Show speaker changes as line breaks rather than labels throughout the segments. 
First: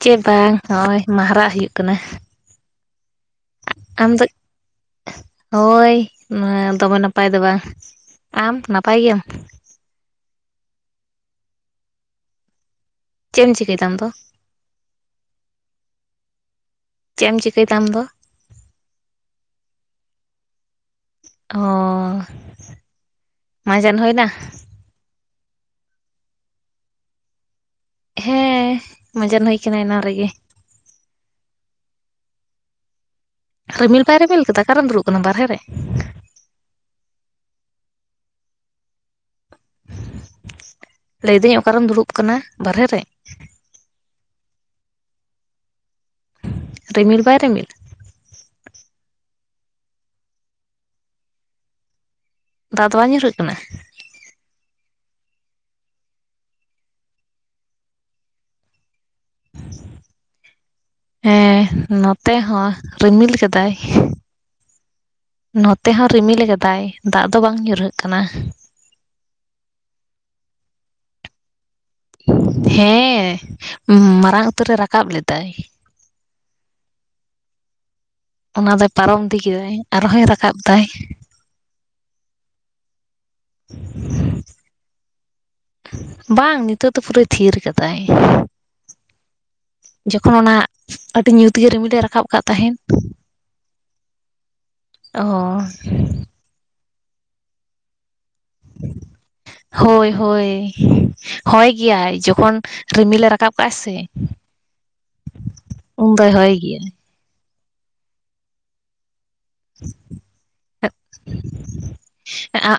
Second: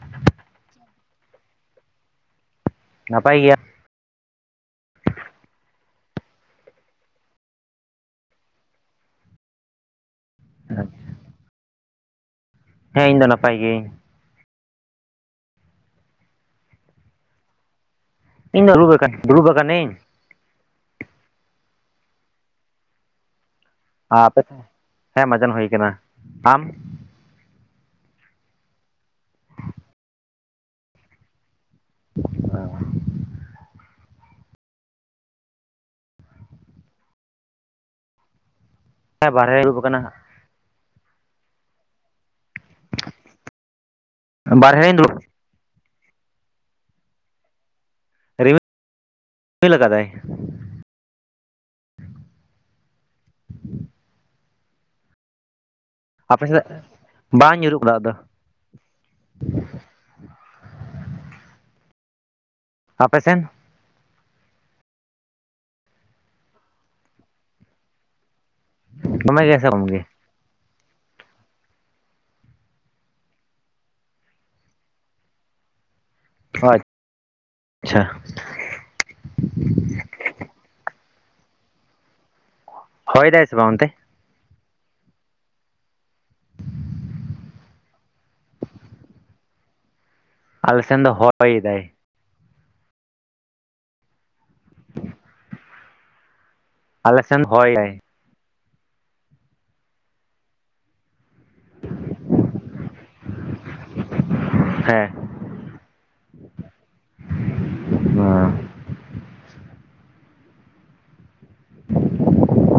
ᱪᱮ ᱵᱟᱝ ᱱᱚᱜᱼᱚᱭ ᱢᱟᱨᱦᱟᱜ ᱦᱩᱭᱩᱜ ᱠᱟᱱᱟ
ᱱᱟᱯᱟᱭ ᱜᱮᱭᱟᱢ
ᱟᱢ ᱫᱚ ᱦᱳᱭ ᱫᱚᱢᱮ ᱱᱟᱯᱟᱭ ᱫᱚ ᱵᱟᱝ ᱾ᱟᱢ ᱱᱟᱯᱟᱭ ᱜᱮᱭᱟᱢ?
ᱦᱮᱸ ᱤᱧ ᱫᱚ
ᱪᱮᱫ ᱮᱢ
ᱱᱟᱯᱟᱭ ᱜᱤᱭᱟᱹᱧ᱾
ᱪᱤᱠᱟᱹᱭᱮᱫᱟ ᱟᱢ ᱫᱚ ᱪᱮᱫ ᱮᱢ ᱪᱤᱠᱟᱹᱭ ᱫᱟ ᱟᱢ ᱫᱚ?
ᱤᱧ ᱫᱚ ᱫᱩᱲᱩᱵ ᱠᱟᱱᱟᱹᱧ
ᱚ ᱢᱟᱡᱟᱱ ᱦᱩᱭᱱᱟ
ᱟᱯᱮ [inaudible] ᱾ᱦᱮᱸ ᱢᱟᱡᱟᱱ ᱦᱩᱭ ᱟᱠᱟᱱᱟ᱾ ᱟᱢ
ᱦᱮᱸ ᱢᱟᱡᱟᱱ ᱦᱩᱭ ᱠᱟᱱᱟ ᱮᱱᱟᱱ ᱨᱮᱜᱮ᱾
ᱵᱟᱝ
ᱨᱤᱢᱤᱞ ᱵᱟᱭ ᱨᱮᱢᱤᱞ ᱠᱟᱫᱟ ᱚᱠᱟᱨᱮᱢ ᱫᱩᱲᱩᱵ ᱟᱠᱟᱱᱟ ᱵᱟᱨᱦᱮ ᱨᱮ
ᱦᱮ ᱵᱟᱨᱦᱮ ᱨᱮ ᱫᱩᱲᱩᱩᱵ ᱟᱠᱟᱱᱟ ᱦᱟᱸᱜ
ᱞᱟᱹᱭ ᱫᱟᱹᱧ ᱚᱠᱟᱨᱮᱢ ᱫᱩᱲᱩᱵ ᱠᱟᱱᱟ ᱵᱟᱨᱦᱮ ᱨᱮ
ᱵᱟᱨᱦᱮ ᱨᱮᱧ ᱫᱩᱲᱩᱵ
ᱨᱤᱢᱤᱞ ᱵᱟᱭ ᱨᱤᱢᱤᱞ
ᱨᱤᱢᱤᱞ ᱟᱠᱟᱫᱟᱭ᱾
ᱫᱟᱜ ᱫᱚ ᱵᱟᱝ ᱧᱩᱨᱩᱜ ᱠᱟᱱᱟ
ᱟᱯᱮ ᱥᱮᱫ? ᱵᱟᱝ ᱧᱩᱨᱩᱜ ᱠᱟᱱᱟ ᱫᱟᱜ ᱫᱚ
ᱦᱮᱸ ᱱᱚᱛᱮ ᱦᱚᱸ
ᱟᱯᱮ
ᱨᱤᱢᱤᱞ
ᱥᱮᱱ
ᱠᱟᱫᱟᱭ ᱱᱚᱛᱮ ᱦᱚᱸ ᱨᱤᱢᱤᱞ ᱠᱟᱫᱟᱭ ᱫᱟᱜ ᱫᱚ ᱵᱟᱝ ᱧᱩᱨᱦᱟᱹᱜ ᱠᱟᱱᱟ
ᱫᱚᱢᱮ ᱜᱮᱥᱮ ᱠᱚᱢ ᱜᱮ
ᱦᱮᱸ ᱢᱟᱨᱟᱝ ᱩᱛᱟᱹᱨ ᱮ ᱨᱟᱠᱟᱵ ᱞᱮᱫᱟᱭ
ᱟᱪᱪᱷᱟ
ᱚᱱᱟ ᱫᱚᱭ ᱯᱟᱨᱚᱢ ᱤᱫᱤ ᱠᱮᱫᱟᱭ ᱟᱨᱦᱚᱸᱭ ᱨᱟᱠᱟᱵ ᱫᱟᱭ
ᱦᱚᱭ ᱫᱟᱭ ᱥᱮ ᱵᱟᱝ ᱚᱱᱛᱮ
ᱵᱟᱝ ᱱᱤᱛᱚᱜ ᱫᱚ ᱯᱩᱨᱟᱹᱭ ᱛᱷᱤᱨ ᱠᱟᱫᱟᱭ ᱡᱚᱠᱷᱚᱱ ᱚᱱᱟ
ᱟᱞᱮ ᱥᱮᱱ ᱫᱚ
ᱟᱹᱰᱤ
ᱦᱚᱭ
ᱧᱩᱛ ᱜᱮ
ᱫᱟᱭ
ᱨᱤᱢᱤᱞ ᱮ ᱨᱟᱠᱟᱵ ᱠᱟᱜ ᱛᱟᱦᱮᱸᱱ ᱚᱦᱚ
ᱟᱞᱥᱮᱱ ᱦᱚᱭ ᱫᱟᱭ [inaudible]
ᱦᱳᱭ ᱦᱳᱭ ᱦᱳᱭ ᱜᱮᱭᱟᱭ ᱡᱚᱠᱷᱚᱱ ᱨᱤᱢᱤᱞᱮ ᱨᱟᱠᱟᱵ ᱠᱟᱜᱼᱟ ᱥᱮ
ᱦᱮᱸ
ᱩᱢ ᱫᱚᱭ ᱦᱚᱭ ᱜᱮᱭᱟ
[unintelligible]
[unintelligible]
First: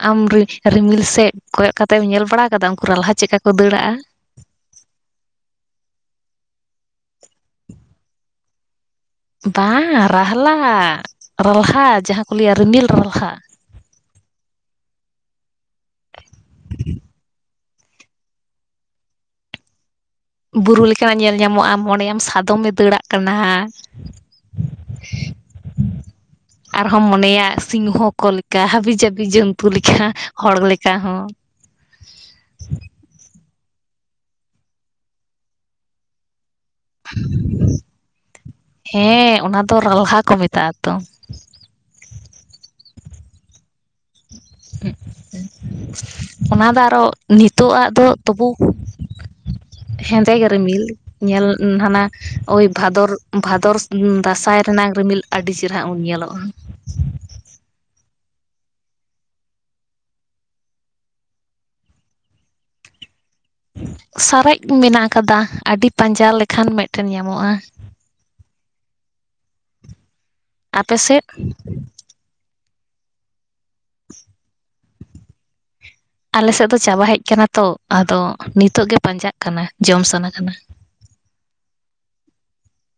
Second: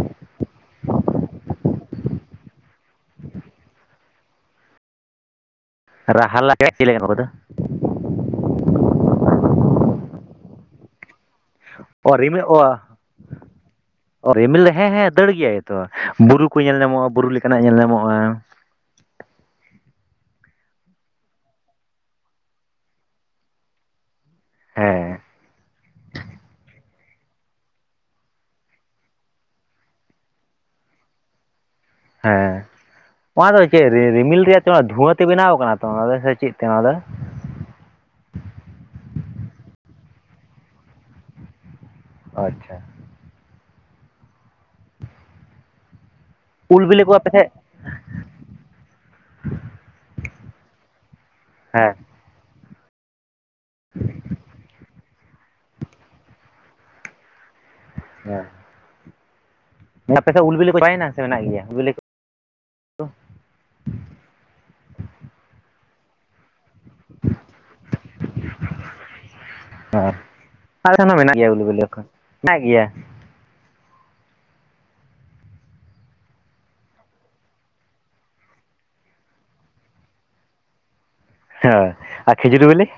ᱟᱢ ᱨᱤᱢᱤᱞ ᱥᱮᱫ ᱠᱚᱭᱚᱜ ᱠᱟᱛᱮᱢ ᱧᱮᱞ ᱵᱟᱲᱟ ᱠᱟᱫᱟ ᱩᱱᱠᱩ ᱨᱟᱞᱦᱟ ᱪᱮᱫᱠᱟ ᱠᱚ ᱫᱟᱹᱲᱟᱜᱼᱟ᱾
ᱨᱟᱦᱟᱞᱟ [unintelligible] ᱪᱮᱞᱮ ᱠᱟᱱᱟ ᱠᱚ ᱱᱩᱠᱩ ᱫᱚ
[unintelligible] ᱵᱟᱝ ᱨᱟᱦᱞᱟ ᱨᱟᱞᱦᱟ ᱡᱟᱦᱟᱸ ᱠᱚ ᱞᱟᱹᱭᱟ ᱨᱤᱢᱤᱞ ᱨᱟᱞᱦᱟ
ᱳ ᱨᱤᱢᱤᱞ ᱦᱮᱸ ᱦᱮᱸ ᱫᱟᱹᱲ ᱜᱮᱭᱟᱭ ᱛᱚ ᱵᱩᱨᱩ ᱠᱚ ᱧᱮᱞ ᱧᱟᱢᱚᱜᱼᱟ ᱵᱩᱨᱩ ᱞᱮᱠᱟᱱᱟᱜ ᱧᱮᱞ ᱧᱟᱢᱚᱜᱼᱟ
ᱵᱩᱨᱩ ᱞᱮᱠᱟᱱᱟᱜ ᱧᱮᱞ ᱧᱟᱢᱚᱜᱼᱟ ᱢᱚᱱᱮᱭᱟᱢ ᱥᱟᱫᱚᱢᱮ ᱫᱟᱹᱲᱟᱜ ᱠᱟᱱᱟ
[inaudible]
ᱟᱨᱦᱚᱸᱢ ᱢᱚᱱᱮᱭᱟ ᱥᱤᱝᱦᱚ ᱠᱚ ᱞᱮᱠᱟ ᱦᱟᱹᱵᱤ ᱡᱟᱹᱵᱤ ᱡᱚᱱᱛᱩ ᱞᱮᱠᱟ ᱦᱚᱲ ᱞᱮᱠᱟ ᱦᱚᱸ
ᱦᱮᱸ ᱱᱚᱣᱟ ᱫᱚ ᱪᱮᱫ ᱨᱤᱢᱤᱞ ᱨᱮᱭᱟᱜ ᱛᱮ ᱫᱷᱩᱣᱟᱹ ᱛᱮ ᱵᱮᱱᱟᱣ ᱠᱟᱱᱟ ᱛᱚ ᱚᱱᱟ ᱪᱮᱫ ᱛᱮ ᱱᱚᱣᱟ ᱫᱚ
[inaudible] ᱦᱮᱸ ᱚᱱᱟ ᱫᱚ ᱨᱟᱞᱦᱟ ᱠᱚ ᱢᱮᱛᱟᱜᱼᱟ ᱛᱚ᱾
ᱟᱪᱪᱷᱟ
[unintelligible] ᱚᱱᱟᱫᱚ
ᱩᱞ
ᱟᱨᱚ
ᱵᱤᱞᱤ ᱠᱚ ᱟᱯᱮ ᱥᱮᱫ
ᱱᱤᱛᱚᱜ-ᱟᱜ ᱫᱚ ᱛᱚᱵᱩ ᱦᱮᱸᱫ ᱜᱮ ᱨᱤᱢᱤᱞ, ᱧᱮᱞ
ᱦᱮᱸ
ᱦᱟᱱᱟ ᱳᱭ ᱵᱷᱟᱫᱚᱨ ᱵᱷᱟᱫᱚᱨ ᱫᱟᱸᱥᱟᱭ ᱨᱮᱱᱟᱜ ᱨᱤᱢᱤᱞ ᱟᱹᱰᱤ ᱪᱮᱨᱦᱨᱟ ᱧᱮᱞᱚᱜᱼᱟ᱾
ᱦᱮᱸ ᱟᱯᱮ ᱥᱮᱫ ᱩᱞ ᱵᱤᱞᱤ ᱠᱚ ᱪᱟᱵᱟᱭᱮᱱᱟ, ᱥᱮ ᱢᱮᱱᱟᱜ ᱜᱮᱭᱟ ᱩᱞ ᱵᱤᱞᱤ ᱠᱚ?
ᱥᱟᱨᱮᱡ ᱢᱮᱱᱟᱜ ᱟᱠᱟᱫᱟ ᱟᱹᱰᱤ ᱯᱟᱸᱡᱟ ᱞᱮᱠᱷᱟᱱ ᱢᱮᱜᱴᱮᱱ ᱧᱟᱢᱚᱜᱼᱟ᱾
[inaudible] ᱚ ᱟᱞᱮ
ᱟᱯᱮ
ᱥᱮᱱ ᱦᱚᱸ
ᱥᱮᱫ
ᱢᱮᱱᱟᱜ ᱜᱮᱭᱟ ᱩᱞ ᱵᱤᱞᱤ ᱮᱠᱷᱚᱱ ᱢᱮᱱᱟᱜ ᱜᱮᱭᱟ᱾
ᱟᱞᱮ ᱥᱮᱫ ᱫᱚ ᱪᱟᱵᱟ ᱦᱮᱡ ᱟᱠᱟᱱᱟ ᱛᱚ, ᱟᱫᱚ ᱱᱤᱛᱚᱜ ᱜᱮ ᱯᱟᱸᱡᱟᱜ ᱠᱟᱱᱟ ᱡᱚᱢ ᱥᱟᱱᱟ ᱠᱟᱱᱟ᱾
ᱦᱮᱸ ᱟᱨ ᱠᱷᱤᱡᱩᱨᱤ ᱵᱮᱞᱮ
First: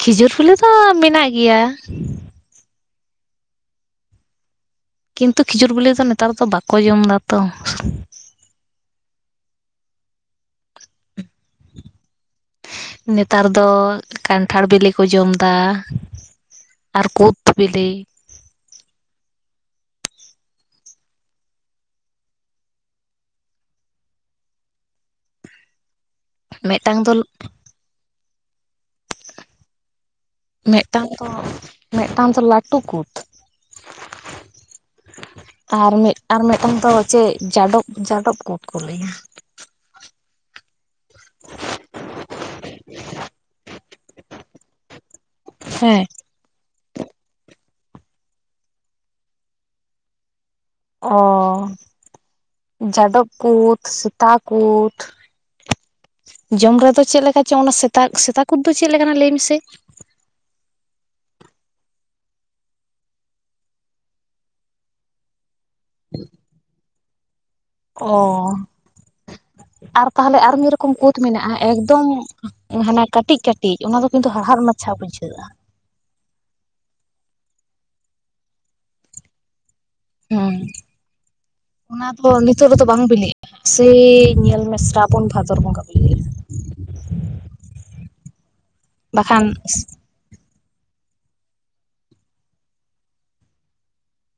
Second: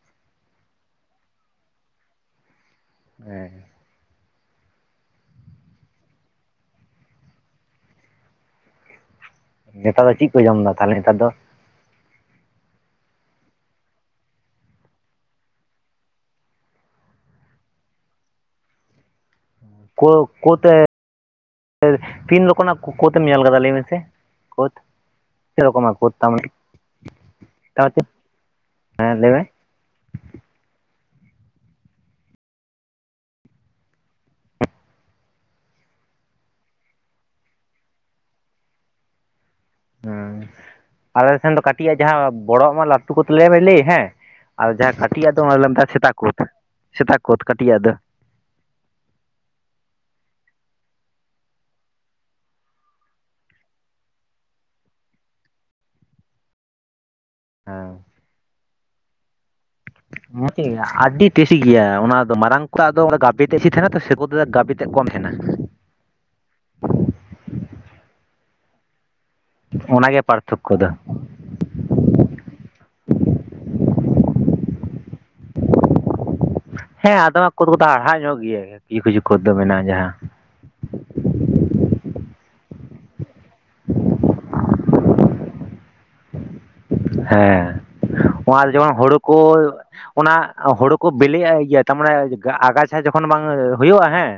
ᱠᱷᱤᱡᱩᱨ ᱵᱤᱞᱤ ᱫᱚ ᱢᱮᱱᱟᱜ ᱜᱮᱭᱟ᱾
ᱦᱮᱸ
ᱠᱤᱱᱛᱩ ᱠᱷᱤᱡᱩᱨ ᱵᱤᱞᱤ ᱫᱚ ᱱᱮᱛᱟᱨ ᱫᱚ ᱵᱟᱠᱚ ᱡᱚᱢ ᱫᱟ ᱛᱚ᱾
ᱱᱮᱛᱟᱨ ᱫᱚ ᱪᱮᱫ ᱠᱚ ᱡᱚᱢ ᱮᱫᱟ ᱛᱟᱦᱞᱮ ᱱᱮᱛᱟᱨ ᱫᱚ?
ᱱᱮᱛᱟᱨ ᱫᱚ ᱠᱟᱱᱴᱷᱟᱲ ᱵᱤᱞᱤ ᱠᱚ ᱡᱚᱢ ᱫᱟ᱾ ᱟᱨ ᱠᱩᱸᱛᱷ ᱵᱤᱞᱤ᱾
ᱠᱩᱸᱛᱷ ᱦᱳᱭ ᱛᱤᱱ ᱨᱚᱠᱚᱢᱱᱟᱜ ᱠᱳᱫᱢ ᱧᱮᱞ ᱟᱠᱟᱫᱟ ᱞᱟᱹᱭ ᱢᱮᱥᱮ? ᱠᱳᱫ, ᱯᱮ ᱨᱚᱠᱚᱢᱟ [unintelligible] ᱛᱟᱨᱢᱟᱱᱮ
ᱢᱤᱫᱴᱟᱝ ᱫᱚ
[unintelligible] ᱦᱮᱸ ᱞᱟᱹᱭ ᱢᱮ
ᱢᱤᱫᱴᱟᱝ ᱫᱚ ᱢᱤᱫᱴᱟᱝ ᱫᱚ ᱞᱟᱹᱴᱩ ᱠᱩᱫ᱾ ᱟᱨ ᱢᱮᱫ ᱟᱨ ᱢᱮᱴᱟᱝ ᱫᱚ ᱪᱮᱫ ᱡᱟᱰᱚᱵ ᱡᱟᱰᱚᱵ ᱠᱩᱫ ᱠᱚ ᱞᱟᱹᱭᱟ᱾
ᱦᱩᱸ ᱟᱞᱮ ᱥᱮᱱ ᱫᱚ ᱠᱟᱹᱴᱤᱡ ᱟᱜ ᱡᱟᱦᱟᱸ ᱵᱚᱲᱚᱜ ᱢᱟ ᱞᱟᱹᱴᱩ ᱠᱚ ᱛ ᱞᱟᱹᱭᱢ ᱞᱟᱹᱭ ᱦᱮᱸ ᱟᱨ ᱡᱟᱦᱟᱸ ᱠᱟᱹᱴᱤᱡ ᱟ ᱫᱚ ᱚᱱᱟ ᱞᱚᱢᱢᱟ
ᱦᱮᱸ
ᱥᱮᱛᱟ ᱠᱳᱫ, ᱥᱮᱛᱟ ᱠᱳᱫ ᱠᱟᱹᱴᱤᱡ ᱟᱜ ᱫᱚ
ᱚ ᱡᱟᱰᱚᱵ ᱠᱩᱫ ᱥᱮᱛᱟ ᱠᱩᱫ ᱡᱚᱢ ᱨᱮᱫᱚ ᱪᱮᱫ ᱞᱮᱠᱟ ᱪᱚᱝ? ᱚᱱᱟ
ᱦᱮᱸ
ᱥᱮᱛᱟ ᱥᱮᱛᱟ ᱠᱩᱫ ᱫᱚ ᱪᱮᱫ ᱞᱮᱠᱟᱱᱟ ᱞᱟᱹᱭ ᱢᱮᱥᱮ?
[unintelligible] ᱟᱹᱰᱤ ᱴᱮᱥᱤ ᱜᱮᱭᱟ ᱚᱱᱟ ᱢᱟᱨᱟᱝ ᱴᱟᱝ ᱠᱚᱫᱚ ᱜᱟᱵᱮ [unintelligible] ᱛᱟᱦᱮᱱᱟ ᱛᱚ ᱥᱮᱠᱩ ᱜᱟᱵᱮ [unintelligible] ᱠᱚᱢ ᱛᱟᱦᱮᱱᱟ
[inaudible] ᱚ ᱟᱨ
ᱚᱱᱟᱜᱮ
ᱛᱟᱦᱚᱞᱮ ᱟᱨ ᱢᱤᱫ
ᱯᱟᱨᱛᱷᱚᱠᱠᱚ ᱫᱚ
ᱨᱚᱠᱚᱢ ᱠᱩᱫ ᱢᱮᱱᱟᱜᱼᱟ ᱮᱠᱫᱚᱢ ᱦᱟᱱᱟ ᱠᱟᱹᱴᱤᱡᱼᱠᱟᱹᱴᱤᱡ ᱚᱱᱟ ᱫᱚ ᱠᱤᱱᱛᱩ ᱦᱟᱲᱦᱟᱫ ᱢᱟᱪᱷᱟ ᱵᱩᱡᱷᱟᱹᱜᱼᱟ
ᱦᱮᱸ ᱟᱫᱚᱢ ᱠᱩᱫ ᱠᱚᱫᱚ ᱦᱟᱲᱦᱟ ᱧᱚᱜ ᱜᱮᱭᱟ ᱠᱤᱪᱷᱩ ᱠᱤᱪᱷᱩ ᱠᱷᱚᱫ ᱫᱚ ᱢᱮᱱᱟᱜᱼᱟ ᱡᱟᱦᱟᱸ
ᱦᱮᱸ ᱚᱱᱟ ᱫᱚ ᱱᱤᱛᱚᱜ ᱨᱮᱫᱚ ᱵᱟᱝ ᱵᱤᱞᱤᱜᱼᱟ᱾ ᱥᱮ ᱧᱮᱞ ᱢᱮ ᱥᱨᱟᱵᱚᱱ ᱵᱷᱟᱫᱚᱨ ᱵᱚᱸᱜᱟ ᱠᱚ ᱞᱟᱹᱭᱟ
ᱦᱮᱸ ᱚᱱᱟ ᱫᱚ ᱡᱮᱢᱚᱱ ᱦᱩᱲᱩ ᱠᱚ
ᱵᱟᱠᱷᱟᱱ
ᱚᱱᱟ ᱦᱩᱲᱩ ᱠᱚ ᱵᱤᱞᱤᱜᱼᱟ ᱤᱭᱟᱹ ᱛᱟᱨᱢᱟᱱᱮ ᱟᱜᱟᱪᱷᱟ ᱡᱚᱠᱷᱚᱱ ᱵᱟᱝ ᱦᱩᱭᱩᱜᱼᱟ ᱦᱮᱸ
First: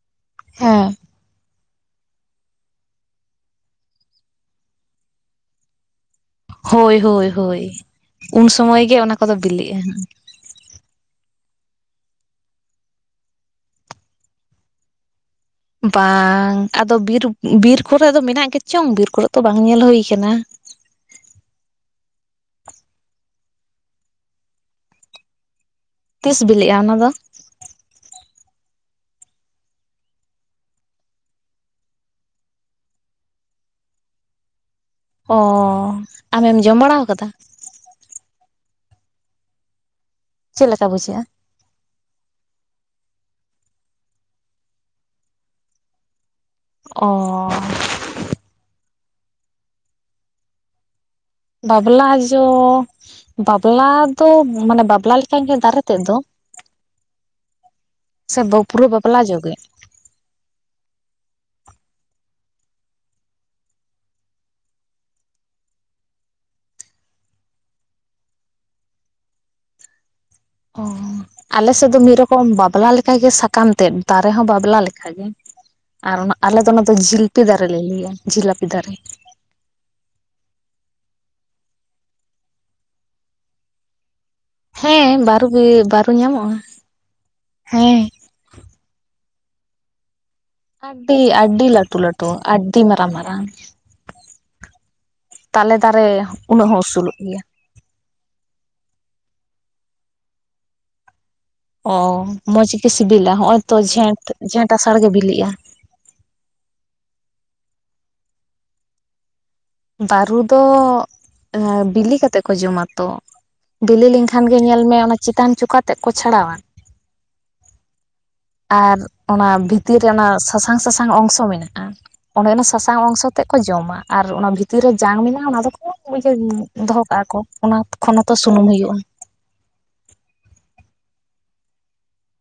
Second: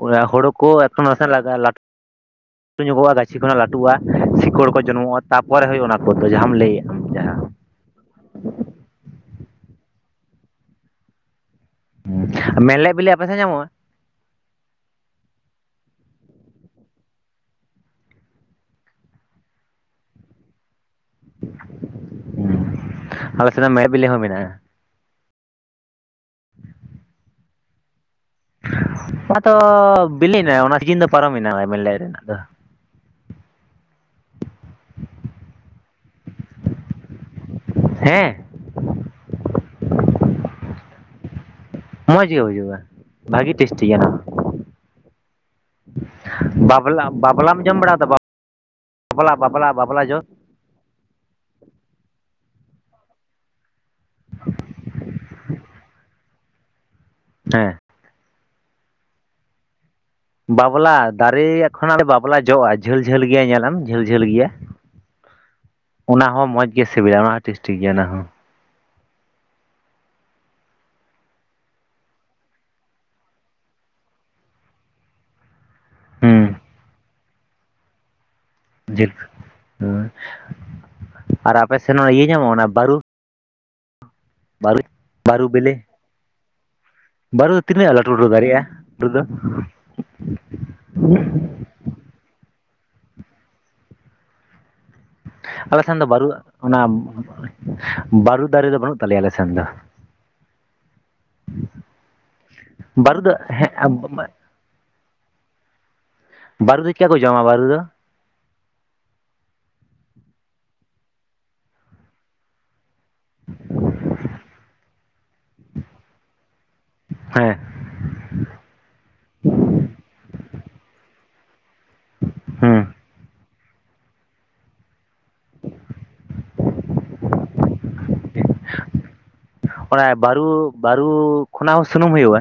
[unintelligible] ᱦᱩᱲᱩ ᱠᱚ
ᱦᱮᱸ
ᱮᱛᱚ ᱱᱟᱥᱮ ᱞᱟᱜᱟ ᱞᱟᱴ ᱞᱟᱹᱩ ᱧᱚᱜᱚᱜᱼᱟ ᱜᱟᱹᱪᱷᱤ ᱠᱷᱚᱱᱟᱜ ᱞᱟᱹᱴᱩᱜᱼᱟ ᱥᱤᱠᱚᱲ ᱠᱚ ᱡᱚᱱᱢᱚᱜᱼᱟ ᱛᱟᱯᱚᱨᱮ ᱦᱩᱭᱩᱜ ᱚᱱᱟ ᱠᱚᱫ ᱫᱚ
ᱦᱳᱭ ᱦᱳᱭ ᱦᱳᱭ ᱩᱱ ᱥᱩᱢᱚᱭ ᱜᱮ ᱚᱱᱟ ᱠᱚᱫᱚ ᱵᱤᱞᱤᱜᱼᱟ᱾
ᱟᱨ ᱢᱮᱞᱞᱮ ᱵᱤᱞᱤ ᱟᱯᱮᱥᱮ ᱧᱟᱢᱚᱜᱼᱟ
ᱵᱟᱝ ᱟᱫᱚ ᱵᱤᱨ ᱵᱤᱨ ᱠᱚᱨᱮ ᱫᱚ ᱢᱮᱱᱟᱜ ᱜᱮᱪᱚᱝ ᱵᱤᱨ ᱠᱚᱨᱮ ᱫᱚ ᱵᱟᱝ ᱧᱮᱞ ᱦᱩᱭ ᱟᱠᱟᱱᱟ᱾
ᱦᱩᱸ ᱟᱞᱮ ᱥᱮᱱᱟᱜ ᱢᱮᱞᱨᱡ ᱵᱤᱞᱤ ᱦᱚᱸ ᱢᱮᱱᱟᱜᱼᱟ᱾
ᱛᱤᱥ ᱵᱤᱞᱤᱜᱼᱟ ᱚᱱᱟᱫᱚ?
ᱚᱱᱟᱛᱚ ᱵᱤᱞᱤ ᱦᱮᱱᱟ ᱚᱱᱟ ᱥᱤᱠᱤᱱ ᱫᱚ ᱯᱟᱨᱚᱢ ᱮᱱᱟ ᱡᱮᱨᱞᱮ ᱨᱮᱱᱟᱜ ᱫᱚ᱾
ᱚᱻ ᱟᱢᱮᱢ ᱡᱚᱢ ᱵᱟᱲᱟᱣ ᱟᱠᱟᱫᱟ
ᱦᱮᱸ
ᱪᱮᱫ ᱞᱮᱠᱟ ᱵᱩᱡᱷᱟᱹᱜᱼᱟ
ᱢᱚᱡᱽ ᱜᱮ ᱦᱩᱭᱩᱜᱼᱟ ᱵᱷᱟᱜᱮ ᱴᱮᱥᱴᱤᱭᱟ ᱵᱟᱵᱞᱟ
ᱚ
ᱵᱟᱵᱞᱟᱢ ᱡᱚᱢ ᱵᱟᱲᱟᱫᱟ ᱵᱟᱵᱞᱟ ᱵᱟᱵᱞᱟ ᱵᱟᱵᱞᱟ ᱡᱚ
ᱵᱟᱵᱞᱟ ᱡᱚ ᱵᱟᱵᱞᱟ ᱫᱚ ᱢᱟᱱᱮ ᱵᱟᱵᱞᱟ ᱞᱮᱠᱟ ᱜᱮ ᱫᱟᱨᱮ ᱛᱮᱫ ᱫᱚ
ᱦᱮᱸ
ᱥᱮ ᱵᱟᱹ ᱯᱩᱨᱟᱹ ᱵᱟᱵᱞᱟ ᱡᱚᱜᱮ
ᱵᱟᱵᱞᱟ ᱫᱟᱨᱮᱠᱷᱚ ᱵᱟᱵᱞᱟ ᱡᱚᱜᱼᱟ ᱡᱷᱟᱹᱞ ᱡᱷᱟᱹᱞ ᱜᱮᱭᱟ ᱧᱮᱞᱞᱟᱢ ᱡᱷᱟᱹᱞ ᱡᱷᱟᱹᱞ ᱜᱮᱭᱟ ᱚᱱᱟ ᱦᱚᱸ ᱢᱚᱸᱡᱽ ᱜᱮ ᱥᱤᱵᱤᱞᱟ ᱚᱱᱟ ᱦᱚᱸ ᱴᱮᱥᱴᱤ ᱜᱮᱭᱟ ᱚᱱᱟ ᱦᱚᱸ
ᱚᱦᱚ ᱟᱞᱮᱥᱮᱫ ᱫᱚ ᱢᱤᱫ ᱨᱚᱠᱚᱢ ᱵᱟᱵᱞᱟ ᱞᱮᱠᱟᱜᱮ ᱥᱟᱠᱟᱢ ᱛᱮᱫ ᱫᱟᱨᱮ ᱦᱚᱸ ᱵᱟᱵᱞᱟ ᱞᱮᱠᱟᱜᱮ ᱟᱨ
ᱦᱩᱸ
ᱟᱞᱮ ᱫᱚ ᱱᱚᱛᱮ ᱫᱚ ᱡᱷᱤᱞᱯᱤ ᱫᱟᱨᱮ ᱞᱮ ᱞᱟᱹᱭᱟ ᱡᱷᱤᱞᱟᱯ
ᱡᱤᱞᱯ ᱦᱩᱸ ᱟᱨ ᱟᱯᱮ ᱥᱮᱱ ᱚᱱᱟ ᱤᱭᱟᱹ ᱧᱟᱢᱚᱜᱼᱟ ᱚᱱᱟ ᱵᱟᱹᱨᱩ ᱵᱟᱨᱩᱡ
ᱦᱮᱸ
ᱵᱟᱨᱩ ᱵᱮᱞᱮ
ᱵᱟᱹᱨᱩ ᱧᱟᱢᱚᱜᱼᱟ
ᱵᱟᱨᱩ ᱫᱚ ᱛᱤᱱᱟᱜ
ᱦᱮᱸ
ᱞᱟᱹᱴᱩ [unintelligible] ᱫᱚ
ᱟᱹᱰᱤ ᱟᱹᱰᱤ ᱞᱟᱹᱴᱩ ᱞᱟᱹᱴᱩᱣᱟ ᱟᱹᱰᱤ ᱢᱟᱨᱟᱝ ᱢᱟᱨᱟᱝ ᱛᱟᱞᱮ
ᱟᱞᱮ ᱥᱮᱱ ᱫᱚ
ᱫᱟᱨᱮ
ᱵᱟᱹᱨᱩ
ᱩᱱᱟᱹᱜ
ᱚᱱᱟ
ᱦᱚᱸ ᱩᱥᱩᱞᱚᱜ ᱜᱮᱭᱟ᱾
ᱵᱟᱹᱨᱩ ᱫᱟᱨᱮ ᱫᱚ ᱵᱟᱹᱱᱩᱜ ᱛᱟᱞᱮᱭᱟ ᱟᱞᱮ ᱥᱮᱱ ᱫᱚ
ᱚ ᱢᱚᱸᱡᱽ ᱜᱮ
ᱵᱟᱹᱨᱩ
ᱥᱤᱵᱤᱞᱟ
ᱫᱚ
ᱦᱚᱜ ᱚᱭ
ᱦᱮᱸ
ᱛᱚ ᱡᱷᱮᱸᱴ ᱡᱷᱮᱸᱴ ᱟᱥᱟᱲ ᱜᱮ ᱵᱤᱞᱤᱜᱼᱟ᱾
ᱵᱟᱹᱨᱩ ᱫᱚ ᱪᱤᱠᱟ ᱠᱚ ᱡᱚᱢᱟ ᱵᱟᱨᱩ ᱫᱚ
ᱵᱟᱹᱨᱩ ᱫᱚ ᱵᱤᱞᱤ ᱠᱟᱛᱮᱮᱫ ᱠᱚ ᱡᱚᱢᱟ ᱛᱚ ᱵᱤᱞᱤ ᱞᱮᱱᱠᱷᱟᱱ ᱜᱮ ᱧᱮᱞ ᱢᱮ ᱚᱱᱟ ᱪᱮᱛᱟᱱ ᱪᱚᱠᱟ ᱛᱮᱫ ᱠᱚ ᱪᱷᱟᱲᱟᱣᱟ
ᱦᱮᱸ
ᱟᱨ ᱚᱱᱟ ᱵᱷᱤᱛᱤᱨ ᱨᱮ ᱚᱱᱟ ᱥᱟᱥᱟᱝ ᱥᱟᱥᱟᱝ ᱚᱝᱥᱚ ᱢᱮᱱᱟᱜᱼᱟ᱾ ᱚᱸᱰᱮ ᱚᱱᱟ
ᱦᱩᱸ
ᱥᱟᱥᱟᱝ ᱚᱝᱥᱚ ᱛᱮᱮᱫ ᱠᱚ ᱡᱚᱢᱟ ᱟᱨ ᱚᱱᱟ ᱵᱷᱤᱛᱤᱨ ᱨᱮ ᱡᱟᱝ ᱢᱮᱱᱟᱜᱼᱟ ᱚᱱᱟ ᱫᱚᱠᱚ [unintelligible] ᱫᱚᱦᱚ ᱠᱟᱜᱼᱟ ᱠᱚ ᱚᱱᱟ ᱠᱷᱚᱱ ᱦᱚᱛᱚ ᱥᱩᱱᱩᱢ ᱦᱩᱭᱩᱜᱼᱟ᱾
ᱚᱱᱟ ᱵᱟᱨᱩ ᱵᱟᱨᱩ ᱠᱷᱚᱱᱟᱜ ᱦᱚᱸ ᱥᱩᱱᱩᱢ ᱦᱩᱭᱩᱜᱼᱟ?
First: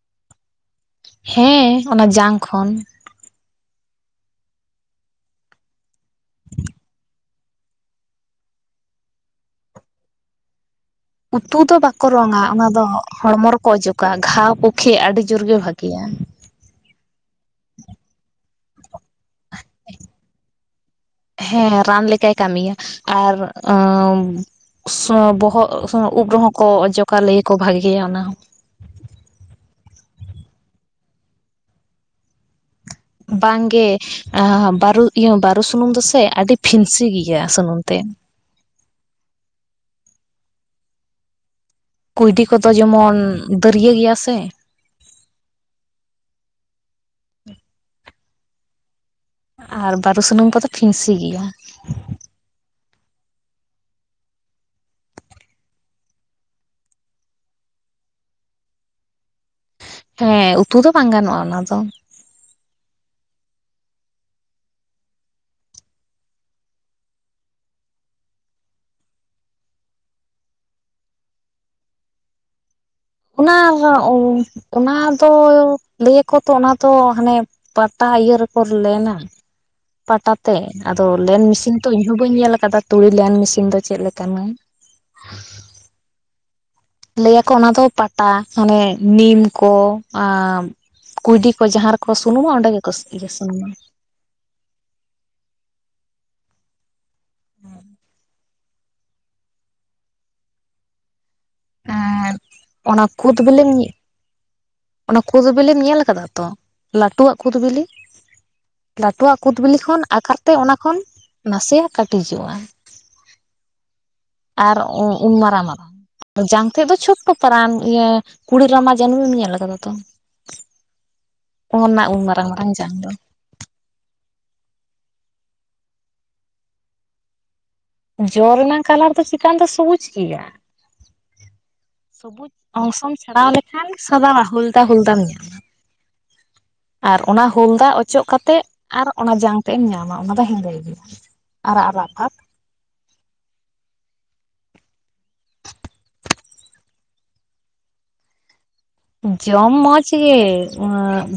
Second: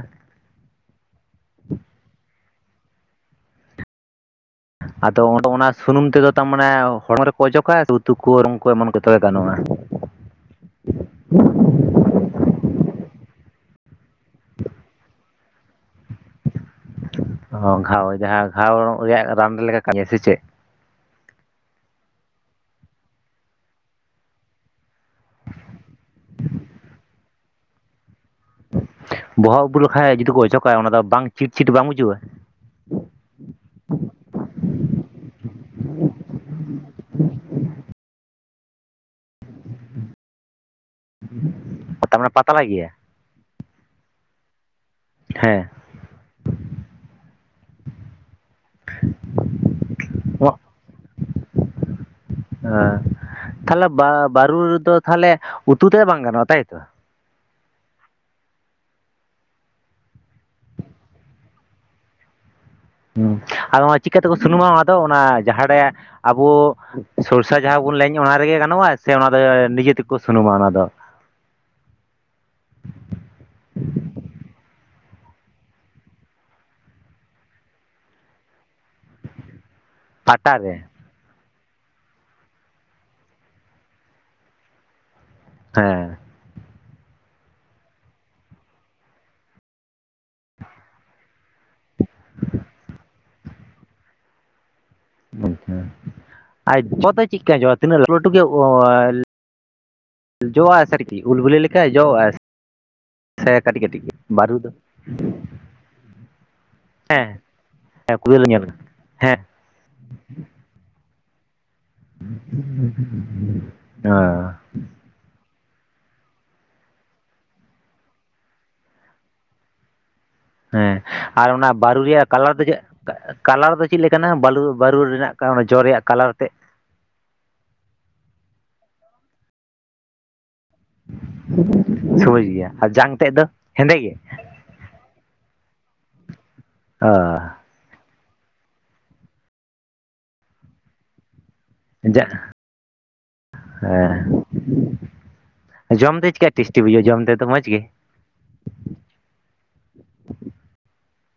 ᱦᱮᱸ ᱚᱱᱟ ᱡᱟᱝ ᱠᱷᱚᱱ
ᱟᱫᱚ ᱚᱸ ᱚᱱᱟ ᱥᱩᱱᱩᱢ ᱛᱮᱫᱚ ᱛᱟᱨᱢᱟᱱᱮ ᱦᱚᱲᱢᱚ ᱨᱮ ᱚᱡᱚᱜᱟᱜ ᱩᱛᱩ ᱠᱚ ᱚᱨᱚᱝ ᱠᱚ ᱮᱢᱚᱱ ᱠᱚᱛᱚᱵᱮ ᱜᱟᱱᱚᱜᱼᱟ?
ᱩᱛᱩ ᱫᱚ ᱵᱟᱠᱚ ᱨᱚᱝᱟ ᱚᱱᱟ ᱫᱚ ᱦᱚᱲᱢᱚ ᱨᱮᱠᱚ ᱚᱡᱚᱜᱟ ᱜᱷᱟᱣ ᱯᱩᱠᱷᱮ ᱟᱹᱰᱤ ᱡᱳᱨ ᱵᱷᱟᱹᱜᱮᱭᱟ ᱾
ᱚ ᱜᱷᱟᱣ ᱡᱟᱦᱟᱸ ᱜᱷᱟᱣ ᱨᱮᱭᱟᱜ ᱨᱟᱱ ᱞᱮᱠᱟ ᱠᱟᱹᱢᱤᱭᱟ ᱥᱮ ᱪᱮᱫ
ᱦᱮᱸ ᱨᱟᱱ ᱞᱮᱠᱟᱭ ᱠᱟᱹᱢᱤᱭᱟ ᱟᱨ ᱵᱚᱦᱚᱜ ᱩᱵ ᱨᱮᱦᱚᱸ ᱠᱚ ᱚᱡᱚᱜᱟ ᱞᱟᱹᱭᱭᱟᱠᱚ ᱵᱷᱟᱜᱤᱭᱟ ᱚᱱᱟ ᱦᱚᱸ
ᱵᱚᱦᱚᱜ ᱩᱵᱩ ᱞᱮᱠᱷᱟᱡ ᱡᱩᱫᱤ ᱠᱚ ᱚᱪᱚᱜ ᱠᱟᱜᱼᱟ ᱚᱱᱟ ᱫᱚ ᱵᱟᱝ ᱪᱤᱴᱪᱷᱤᱴ ᱵᱟᱝ ᱵᱩᱡᱩᱜᱼᱟ?
ᱵᱟᱝᱜᱮ ᱵᱟᱨᱩ ᱤᱭᱟᱹ ᱵᱟᱨᱩ ᱥᱩᱱᱩᱢ ᱫᱚᱥᱮ ᱟᱹᱰᱤ ᱯᱷᱤᱱᱥᱤ ᱜᱮᱭᱟ ᱥᱩᱱᱩᱢ ᱛᱮ
[inaudible]
ᱠᱩᱭᱰᱤ ᱠᱚᱫᱚ
ᱜᱮᱭᱟ
ᱡᱮᱢᱚᱱ ᱫᱟᱹᱨᱭᱟᱹ ᱜᱮᱭᱟ ᱥᱮ
ᱦᱮᱸ
[inaudible] ᱟᱨ ᱵᱟᱹᱨᱩ ᱥᱩᱱᱩᱢ ᱠᱚᱫᱚ ᱯᱷᱝᱥᱤ ᱜᱮᱭᱟ᱾
ᱟ ᱛᱟᱦᱚᱞᱮ ᱵᱟᱹᱨᱩ ᱨᱮᱫᱚ ᱛᱟᱦᱚᱞᱮ ᱩᱛᱩ ᱛᱮᱫᱚ ᱵᱟᱝ ᱜᱟᱱᱚᱜᱼᱟ ᱛᱟᱭᱛᱚ
ᱦᱮᱸ ᱩᱛᱩ ᱫᱚ ᱵᱟᱝ ᱜᱟᱱᱚᱜᱼᱟ ᱚᱱᱟ ᱫᱚ᱾
ᱦᱮᱸ ᱟᱫᱚ ᱪᱤᱠᱟᱹᱛᱮᱠᱚ ᱥᱩᱱᱩᱢᱟ ᱟᱫᱚ ᱚᱱᱟ ᱡᱟᱦᱟᱸᱨᱮ ᱟᱵᱚ ᱥᱚᱨᱥᱟ ᱡᱟᱦᱟᱸ ᱵᱚᱱ ᱞᱮᱭ ᱚᱱᱟ ᱨᱮᱜᱮ ᱜᱟᱱᱚᱜᱼᱟ ᱥᱮ ᱚᱱᱟ ᱫᱚ ᱱᱤᱡᱮ ᱛᱮᱠᱚ ᱥᱩᱱᱩᱢᱟ ᱚᱱᱟ ᱫᱚ
ᱚᱱᱟ ᱚᱱᱟ ᱫᱚ ᱞᱟᱹᱭ ᱟᱠᱚ ᱛᱚ ᱚᱱᱟ ᱫᱚ ᱦᱟᱱᱮ ᱯᱟᱴᱟ ᱤᱭᱟᱹ ᱨᱮᱠᱚ ᱞᱮᱱᱟ
[inaudible]
ᱯᱟᱴᱟᱛᱮ
ᱨᱮ
ᱟᱫᱚ ᱞᱮᱱᱰ ᱢᱮᱥᱤᱱ ᱛᱚ ᱤᱧᱦᱚ ᱵᱟᱹᱧ ᱧᱮᱞ ᱟᱠᱟᱫᱟ ᱛᱩᱲᱤ ᱞᱮᱱᱰ ᱢᱮᱥᱤᱱ ᱫᱚ ᱪᱮᱫ ᱞᱮᱠᱟᱱᱟ
ᱦᱮᱸ
ᱞᱟᱹᱭᱟᱠᱚ ᱚᱱᱟ ᱫᱚ ᱯᱟᱴᱟ ᱢᱟᱱᱮ ᱱᱤᱢ ᱠᱚ ᱟ ᱠᱩᱭᱰᱤ ᱠᱚ ᱡᱟᱦᱟᱸ ᱨᱮᱠᱚ ᱥᱩᱱᱩᱢᱟ ᱚᱸᱰᱮ ᱜᱮᱠᱚ ᱤᱭᱟᱹ ᱥᱩᱱᱩᱢᱟ᱾
ᱟᱪᱪᱷᱟ ᱟᱨ ᱡᱚ ᱛᱚ ᱪᱮᱫᱠᱟ ᱡᱚᱜᱼᱟ ᱛᱤᱱᱟᱹᱜ ᱞᱟᱹᱴᱩ ᱞᱟᱹᱴᱩ ᱜᱮ ᱡᱚᱼᱟ ᱩᱞ ᱵᱩᱞᱤ ᱞᱮᱠᱟ ᱡᱚᱜᱟ
ᱟᱨ ᱚᱱᱟ ᱠᱩᱫ
ᱥᱮ
ᱵᱤᱞᱤᱢ
ᱠᱟᱹᱴᱤᱡ ᱠᱟᱹᱴᱤᱡ ᱜᱮ ᱵᱟᱹᱨᱩ ᱫᱚ
ᱚᱱᱟ ᱠᱩᱫ ᱵᱤᱞᱤᱢ ᱧᱮᱞ ᱟᱠᱟᱫᱟ ᱛᱚ ᱞᱟᱹᱴᱩᱣᱟᱜ
ᱦᱮᱸ
ᱠᱩᱫ ᱵᱤᱞᱤ
ᱦᱮᱸ ᱠᱩᱭᱟᱹᱞᱮ ᱧᱮᱞ ᱠᱟᱫᱟ
ᱞᱟᱹᱴᱩᱣᱟᱜ
ᱦᱮᱸ
ᱠᱩᱫ ᱠᱩᱫ ᱵᱤᱞᱤ ᱠᱷᱚᱱ ᱟᱠᱟᱨ ᱛᱮ ᱚᱱᱟ ᱠᱷᱚᱱ ᱱᱟᱥᱮᱭᱟᱜ ᱠᱟᱹᱴᱤᱡᱚᱜᱼᱟ
ᱚ
ᱟᱨ ᱩᱱ ᱢᱟᱨᱟᱝ ᱢᱟᱨᱟᱝ ᱡᱟᱝ ᱛᱮᱫ ᱫᱚ ᱪᱷᱳᱴᱴ ᱯᱟᱨᱟᱱ ᱤᱭᱟᱹ ᱠᱩᱲᱤᱡ ᱨᱟᱢᱟ ᱡᱟᱹᱱᱩᱢ ᱮᱢ ᱧᱮᱞ ᱠᱟᱫᱟ ᱛᱚ
ᱦᱮᱸ ᱟᱨ ᱚᱱᱟ ᱵᱟᱹᱨᱩ
ᱩᱱ
ᱨᱮᱭᱟᱜ
ᱢᱟᱨᱟᱝ
ᱠᱟᱞᱟᱨ ᱫᱚ
ᱢᱟᱨᱟᱝ
ᱪᱮᱫ
ᱡᱟᱝ
ᱠᱟᱞᱟᱨ ᱫᱚ ᱪᱮᱫ ᱞᱮᱠᱟᱱᱟ ᱵᱟᱞᱩ ᱵᱟᱹᱨᱩ ᱨᱮᱱᱟᱜ ᱚᱱᱮ ᱡᱚ ᱨᱮᱭᱟᱜ ᱠᱟᱞᱟᱨ ᱛᱮᱫ
ᱡᱚ ᱨᱮᱱᱟᱜ ᱠᱟᱞᱟᱨ ᱫᱚ ᱪᱮᱛᱟᱱ ᱫᱚ ᱥᱚᱵᱩᱡ ᱜᱮᱭᱟ᱾
[unintelligible]
ᱥᱚᱵᱩᱡ
ᱜᱮᱭᱟ ᱟᱨ
ᱚᱝᱥᱚᱢ
ᱡᱟᱝ ᱛᱮᱫ ᱫᱚ
ᱪᱷᱟᱲᱟᱣ ᱞᱮᱠᱷᱟᱱ
ᱦᱮᱸᱫᱮ ᱜᱮ
ᱥᱟᱫᱟ ᱦᱩᱞ‌ ᱼᱼ ᱫᱟ ᱦᱩᱞᱫᱟᱢ ᱧᱟᱢᱟ
ᱚ
ᱟᱨ ᱚᱱᱟ ᱦᱩᱞᱫᱟ ᱚᱪᱚᱜ ᱠᱟᱛᱮᱫ ᱟᱨ ᱚᱱᱟ ᱡᱟᱝ ᱛᱮ ᱮᱢ ᱧᱟᱢᱟ ᱚᱱᱟ ᱫᱚ ᱦᱮᱸᱫᱮ ᱜᱮᱭᱟ ᱟᱨᱟᱜ ᱟᱨᱟᱜ
ᱡᱟ
ᱵᱷᱟᱵ
ᱦᱮᱸ ᱡᱚᱢ ᱫᱚ ᱪᱮᱠᱟ ᱴᱮᱥᱴᱤ ᱵᱩᱡᱷᱟᱹᱜᱼᱟ ᱡᱚᱢ ᱛᱮᱫᱚ ᱢᱚᱡᱽ ᱜᱮ
ᱡᱚᱢ ᱢᱚᱸᱪ ᱜᱮ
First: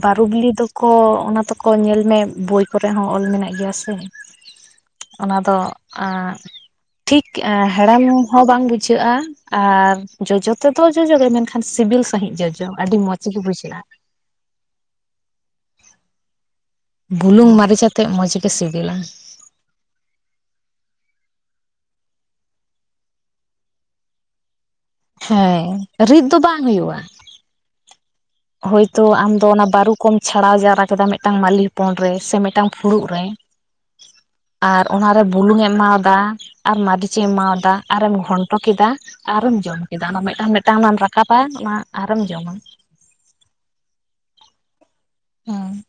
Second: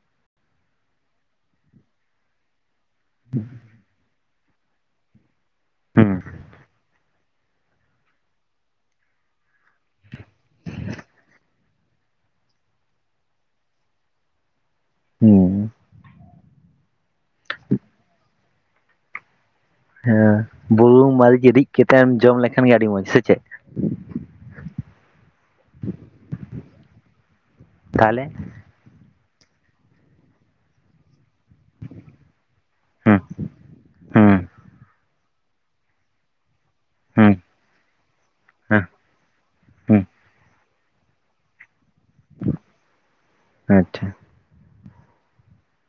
ᱵᱟᱨᱩ ᱵᱤᱞᱤ ᱫᱚᱠᱚ ᱚᱱᱟ ᱫᱚᱠᱚ ᱧᱮᱞᱢᱮ ᱵᱳᱭ ᱠᱚᱨᱮ ᱦᱚᱸ ᱚᱞ ᱢᱮᱱᱟᱜ ᱜᱮᱭᱟ ᱥᱮ ᱚᱱᱟ ᱫᱚ ᱟᱸ
ᱦᱩᱸ
ᱴᱷᱤᱠ ᱦᱮᱟᱲᱮᱟᱢ ᱦᱚᱸ ᱵᱟᱝ ᱵᱩᱡᱷᱟᱹᱜᱼᱟ ᱟᱨ ᱡᱚᱡᱚ ᱛᱮᱫᱚ ᱡᱚᱡᱚᱜᱮ ᱢᱮᱱᱠᱷᱟᱱ ᱮᱱᱠᱷᱟᱱ ᱥᱤᱵᱤᱞ ᱥᱟᱺᱦᱤᱡ ᱡᱚᱡᱚ ᱟᱹᱰᱤ ᱢᱚᱸᱡᱽ ᱜᱮ ᱵᱩᱡᱷᱟᱹᱜᱼᱟ᱾
ᱦᱩᱸ
ᱵᱩᱞᱩᱝ ᱢᱟᱹᱨᱤᱪ ᱟᱛᱮᱜ ᱢᱚᱸᱡᱽ ᱜᱮ ᱥᱤᱵᱤᱞᱟ
ᱦᱮᱸ ᱵᱩᱨᱩᱝ ᱢᱟᱹᱨᱤᱪ ᱨᱤᱫ ᱠᱟᱛᱮᱢ ᱡᱚᱢ ᱞᱮᱠᱷᱟᱱ ᱜᱮ ᱟᱹᱰᱤ ᱢᱚᱸᱡᱽ ᱥᱮ ᱪᱮᱫ
ᱦᱮᱸ ᱨᱤᱫ ᱫᱚ ᱵᱟᱝ ᱦᱩᱭᱩᱜᱼᱟ᱾
ᱛᱟᱦᱚᱞᱮ
ᱦᱳᱭᱛᱚ ᱟᱢᱫᱚ ᱚᱱᱟ ᱵᱟᱹᱨᱩ ᱠᱚᱢ ᱪᱷᱟᱲᱟᱣ ᱡᱟᱣᱨᱟ ᱠᱮᱫᱟ ᱢᱤᱫᱴᱟᱝ ᱢᱟᱹᱞᱤ ᱦᱚᱯᱚᱱ ᱨᱮ ᱥᱮ ᱢᱤᱫᱴᱟᱝ ᱯᱷᱩᱲᱩᱜ ᱨᱮ᱾
[inaudible]
ᱟᱨ ᱚᱱᱟᱨᱮ ᱵᱩᱞᱩᱝ ᱮᱢ ᱮᱢᱟᱣᱟᱫᱟ ᱟᱨ ᱢᱟᱨᱟᱹᱨᱤᱪᱮᱢ
ᱦᱩᱸ
ᱮᱢᱟᱣᱟᱫᱟ ᱟᱨᱮᱢ ᱜᱷᱚᱱᱴᱚ
ᱦᱩᱸ
ᱠᱮᱫᱟ ᱟᱨᱮᱢ ᱡᱚᱢ ᱠᱮᱫᱟ
ᱦᱩᱸ
ᱚᱱᱟ ᱢᱤᱫᱟᱝ ᱢᱮᱫ ᱼᱼ ᱛᱟᱱᱟᱢ ᱨᱟᱠᱟᱵᱟ ᱚᱱᱟ ᱟᱨᱮᱢ ᱡᱚᱢᱟ
ᱟᱪᱪᱷᱟ
ᱦᱮᱸ